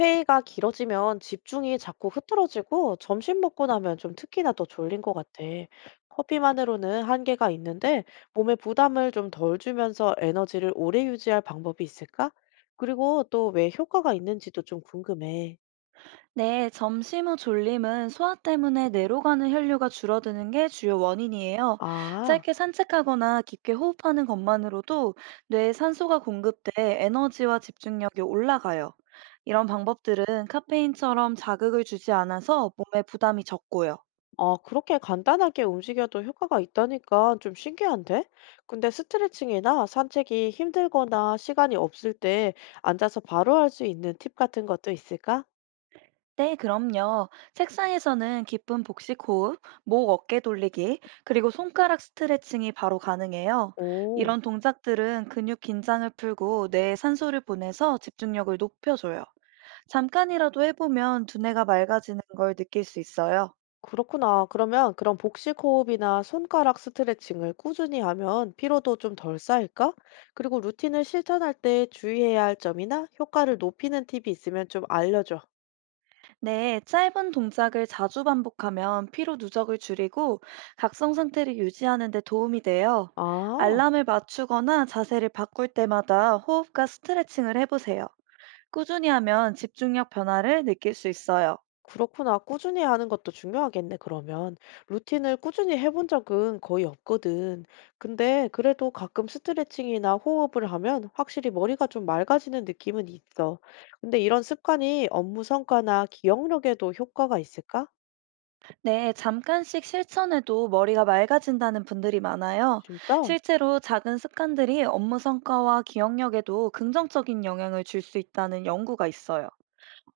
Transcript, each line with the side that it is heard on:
left: 회의가 길어지면 집중이 자꾸 흐트러지고 점심 먹고 나면 좀 특히나 더 졸린 것 같아. 커피만으로는 한계가 있는데 몸에 부담을 좀 덜 주면서 에너지를 오래 유지할 방법이 있을까? 그리고 또 왜 효과가 있는지도 좀 궁금해.
right: 네, 점심 후 졸림은 소화 때문에 뇌로 가는 혈류가 줄어드는 게 주요 원인이에요.
left: 아,
right: 짧게 산책하거나 깊게 호흡하는 것만으로도 뇌에 산소가 공급돼 에너지와 집중력이 올라가요. 이런 방법들은 카페인처럼 자극을 주지 않아서 몸에 부담이 적고요.
left: 그렇게 간단하게 움직여도 효과가 있다니까 좀 신기한데? 근데 스트레칭이나 산책이 힘들거나 시간이 없을 때 앉아서 바로 할 수 있는 팁 같은 것도 있을까?
right: 네, 그럼요. 책상에서는 깊은 복식 호흡, 목 어깨 돌리기, 그리고 손가락 스트레칭이 바로 가능해요.
left: 오.
right: 이런 동작들은 근육 긴장을 풀고 뇌에 산소를 보내서 집중력을 높여줘요. 잠깐이라도 해보면 두뇌가 맑아지는 걸 느낄 수 있어요.
left: 그렇구나. 그러면 그런 복식 호흡이나 손가락 스트레칭을 꾸준히 하면 피로도 좀 덜 쌓일까? 그리고 루틴을 실천할 때 주의해야 할 점이나 효과를 높이는 팁이 있으면 좀 알려줘.
right: 네, 짧은 동작을 자주 반복하면 피로 누적을 줄이고 각성 상태를 유지하는 데 도움이 돼요.
left: 아,
right: 알람을 맞추거나 자세를 바꿀 때마다 호흡과 스트레칭을 해보세요. 꾸준히 하면 집중력 변화를 느낄 수 있어요.
left: 그렇구나. 꾸준히 하는 것도 중요하겠네, 그러면. 루틴을 꾸준히 해본 적은 거의 없거든. 근데 그래도 가끔 스트레칭이나 호흡을 하면 확실히 머리가 좀 맑아지는 느낌은 있어. 근데 이런 습관이 업무 성과나 기억력에도 효과가 있을까?
right: 네, 잠깐씩 실천해도 머리가 맑아진다는 분들이 많아요.
left: 진짜?
right: 실제로 작은 습관들이 업무 성과와 기억력에도 긍정적인 영향을 줄 수 있다는 연구가 있어요.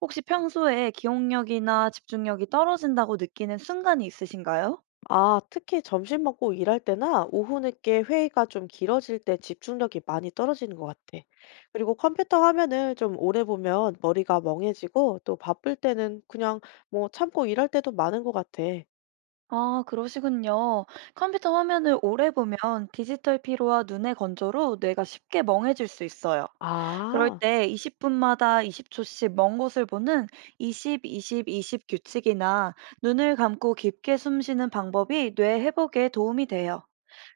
right: 혹시 평소에 기억력이나 집중력이 떨어진다고 느끼는 순간이 있으신가요?
left: 아, 특히 점심 먹고 일할 때나 오후 늦게 회의가 좀 길어질 때 집중력이 많이 떨어지는 것 같아. 그리고 컴퓨터 화면을 좀 오래 보면 머리가 멍해지고 또 바쁠 때는 그냥 뭐 참고 일할 때도 많은 것 같아.
right: 아, 그러시군요. 컴퓨터 화면을 오래 보면 디지털 피로와 눈의 건조로 뇌가 쉽게 멍해질 수 있어요. 그럴
left: 아.
right: 때 20분마다 20초씩 먼 곳을 보는 20, 20, 20 규칙이나 눈을 감고 깊게 숨 쉬는 방법이 뇌 회복에 도움이 돼요.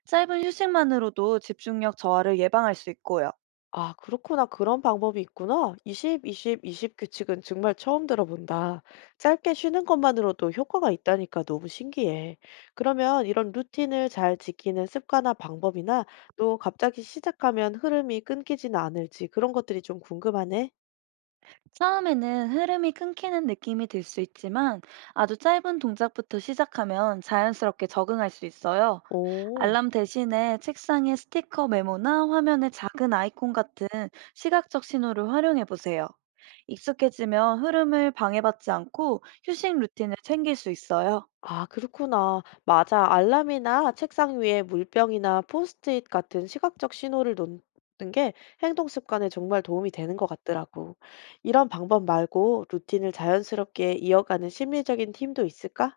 right: 짧은 휴식만으로도 집중력 저하를 예방할 수 있고요.
left: 아, 그렇구나. 그런 방법이 있구나. 20, 20, 20 규칙은 정말 처음 들어본다. 짧게 쉬는 것만으로도 효과가 있다니까 너무 신기해. 그러면 이런 루틴을 잘 지키는 습관화 방법이나 또 갑자기 시작하면 흐름이 끊기지는 않을지 그런 것들이 좀 궁금하네.
right: 처음에는 흐름이 끊기는 느낌이 들 수 있지만 아주 짧은 동작부터 시작하면 자연스럽게 적응할 수 있어요.
left: 오.
right: 알람 대신에 책상에 스티커 메모나 화면에 작은 아이콘 같은 시각적 신호를 활용해 보세요. 익숙해지면 흐름을 방해받지 않고 휴식 루틴을 챙길 수 있어요.
left: 아, 그렇구나. 맞아. 알람이나 책상 위에 물병이나 포스트잇 같은 시각적 신호를 놓는 게 행동 습관에 정말 도움이 되는 것 같더라고. 이런 방법 말고 루틴을 자연스럽게 이어가는 심리적인 팀도 있을까?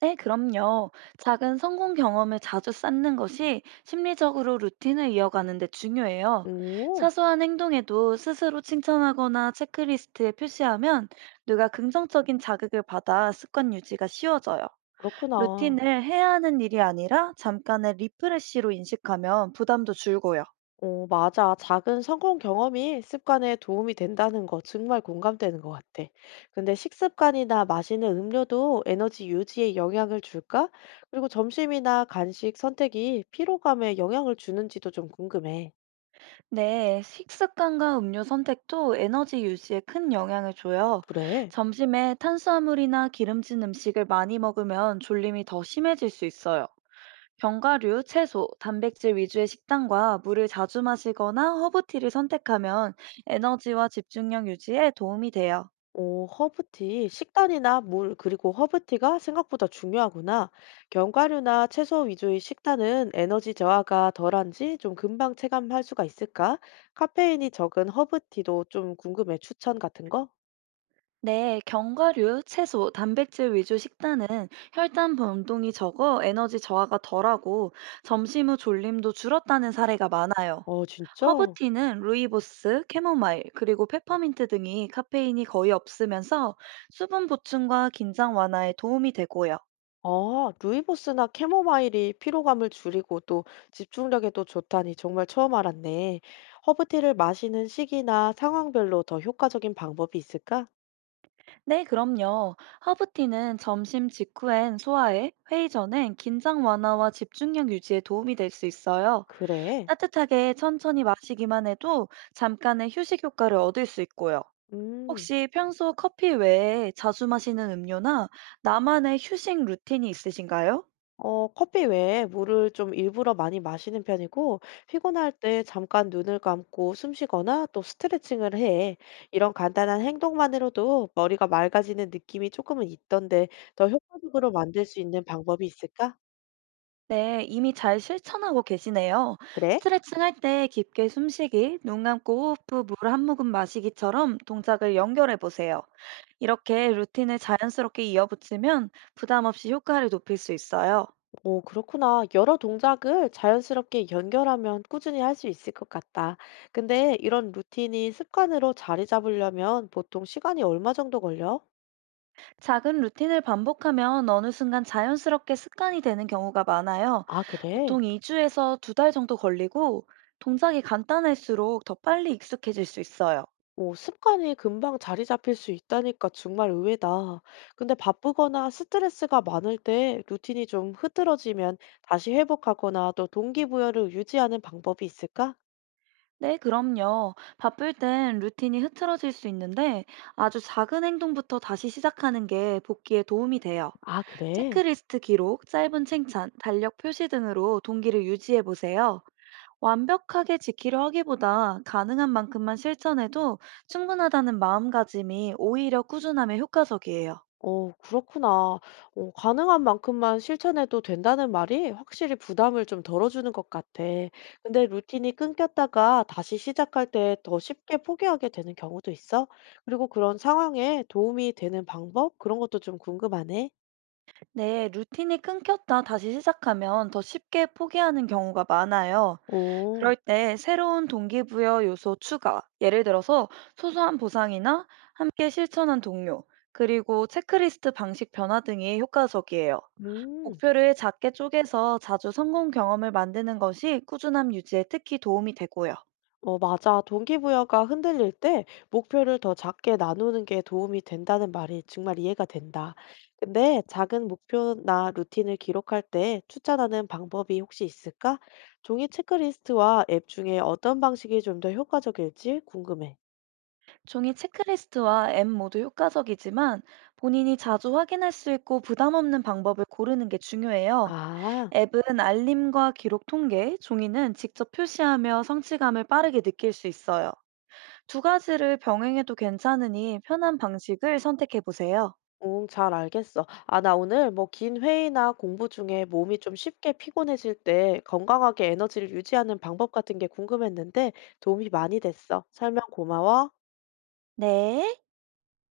right: 네, 그럼요. 작은 성공 경험을 자주 쌓는 것이 심리적으로 루틴을 이어가는 데 중요해요.
left: 오,
right: 사소한 행동에도 스스로 칭찬하거나 체크리스트에 표시하면 뇌가 긍정적인 자극을 받아 습관 유지가 쉬워져요.
left: 그렇구나.
right: 루틴을 해야 하는 일이 아니라 잠깐의 리프레쉬로 인식하면 부담도 줄고요.
left: 어, 맞아. 작은 성공 경험이 습관에 도움이 된다는 거 정말 공감되는 것 같아. 근데 식습관이나 마시는 음료도 에너지 유지에 영향을 줄까? 그리고 점심이나 간식 선택이 피로감에 영향을 주는지도 좀 궁금해.
right: 네, 식습관과 음료 선택도 에너지 유지에 큰 영향을 줘요.
left: 그래.
right: 점심에 탄수화물이나 기름진 음식을 많이 먹으면 졸림이 더 심해질 수 있어요. 견과류, 채소, 단백질 위주의 식단과 물을 자주 마시거나 허브티를 선택하면 에너지와 집중력 유지에 도움이 돼요.
left: 오, 허브티. 식단이나 물, 그리고 허브티가 생각보다 중요하구나. 견과류나 채소 위주의 식단은 에너지 저하가 덜한지 좀 금방 체감할 수가 있을까? 카페인이 적은 허브티도 좀 궁금해. 추천 같은 거?
right: 네, 견과류, 채소, 단백질 위주 식단은 혈당 변동이 적어 에너지 저하가 덜하고 점심 후 졸림도 줄었다는 사례가 많아요.
left: 어, 진짜?
right: 허브티는 루이보스, 캐모마일, 그리고 페퍼민트 등이 카페인이 거의 없으면서 수분 보충과 긴장 완화에 도움이 되고요.
left: 아, 루이보스나 캐모마일이 피로감을 줄이고 또 집중력에도 좋다니 정말 처음 알았네. 허브티를 마시는 시기나 상황별로 더 효과적인 방법이 있을까?
right: 네, 그럼요. 허브티는 점심 직후엔 소화에, 회의 전엔 긴장 완화와 집중력 유지에 도움이 될 수 있어요.
left: 그래.
right: 따뜻하게 천천히 마시기만 해도 잠깐의 휴식 효과를 얻을 수 있고요.
left: 음.
right: 혹시 평소 커피 외에 자주 마시는 음료나 나만의 휴식 루틴이 있으신가요?
left: 어 커피 외에 물을 좀 일부러 많이 마시는 편이고 피곤할 때 잠깐 눈을 감고 숨 쉬거나 또 스트레칭을 해. 이런 간단한 행동만으로도 머리가 맑아지는 느낌이 조금은 있던데 더 효과적으로 만들 수 있는 방법이 있을까?
right: 네, 이미 잘 실천하고 계시네요.
left: 그래?
right: 스트레칭 할 때 깊게 숨쉬기, 눈 감고 호흡 후 물 한 모금 마시기처럼 동작을 연결해 보세요. 이렇게 루틴을 자연스럽게 이어붙이면 부담 없이 효과를 높일 수 있어요.
left: 오, 그렇구나. 여러 동작을 자연스럽게 연결하면 꾸준히 할 수 있을 것 같다. 근데 이런 루틴이 습관으로 자리 잡으려면 보통 시간이 얼마 정도 걸려?
right: 작은 루틴을 반복하면 어느 순간 자연스럽게 습관이 되는 경우가 많아요.
left: 아, 그래?
right: 보통 2주에서 2달 정도 걸리고 동작이 간단할수록 더 빨리 익숙해질 수 있어요.
left: 오, 습관이 금방 자리 잡힐 수 있다니까 정말 의외다. 근데 바쁘거나 스트레스가 많을 때 루틴이 좀 흐트러지면 다시 회복하거나 또 동기부여를 유지하는 방법이 있을까?
right: 네, 그럼요. 바쁠 땐 루틴이 흐트러질 수 있는데 아주 작은 행동부터 다시 시작하는 게 복귀에 도움이 돼요.
left: 아, 그래?
right: 체크리스트 기록, 짧은 칭찬, 달력 표시 등으로 동기를 유지해 보세요. 완벽하게 지키려 하기보다 가능한 만큼만 실천해도 충분하다는 마음가짐이 오히려 꾸준함에 효과적이에요.
left: 오, 그렇구나. 어, 가능한 만큼만 실천해도 된다는 말이 확실히 부담을 좀 덜어주는 것 같아. 근데 루틴이 끊겼다가 다시 시작할 때 더 쉽게 포기하게 되는 경우도 있어? 그리고 그런 상황에 도움이 되는 방법? 그런 것도 좀 궁금하네.
right: 네, 루틴이 끊겼다 다시 시작하면 더 쉽게 포기하는 경우가 많아요.
left: 오,
right: 그럴 때 새로운 동기부여 요소 추가, 예를 들어서 소소한 보상이나 함께 실천한 동료, 그리고 체크리스트 방식 변화 등이 효과적이에요.
left: 음,
right: 목표를 작게 쪼개서 자주 성공 경험을 만드는 것이 꾸준함 유지에 특히 도움이 되고요.
left: 어, 맞아. 동기부여가 흔들릴 때 목표를 더 작게 나누는 게 도움이 된다는 말이 정말 이해가 된다. 근데 작은 목표나 루틴을 기록할 때 추천하는 방법이 혹시 있을까? 종이 체크리스트와 앱 중에 어떤 방식이 좀 더 효과적일지 궁금해.
right: 종이 체크리스트와 앱 모두 효과적이지만 본인이 자주 확인할 수 있고 부담 없는 방법을 고르는 게 중요해요.
left: 아.
right: 앱은 알림과 기록 통계, 종이는 직접 표시하며 성취감을 빠르게 느낄 수 있어요. 두 가지를 병행해도 괜찮으니 편한 방식을 선택해 보세요.
left: 응, 잘 알겠어. 아, 나 오늘 뭐 긴 회의나 공부 중에 몸이 좀 쉽게 피곤해질 때 건강하게 에너지를 유지하는 방법 같은 게 궁금했는데 도움이 많이 됐어. 설명 고마워.
right: 네.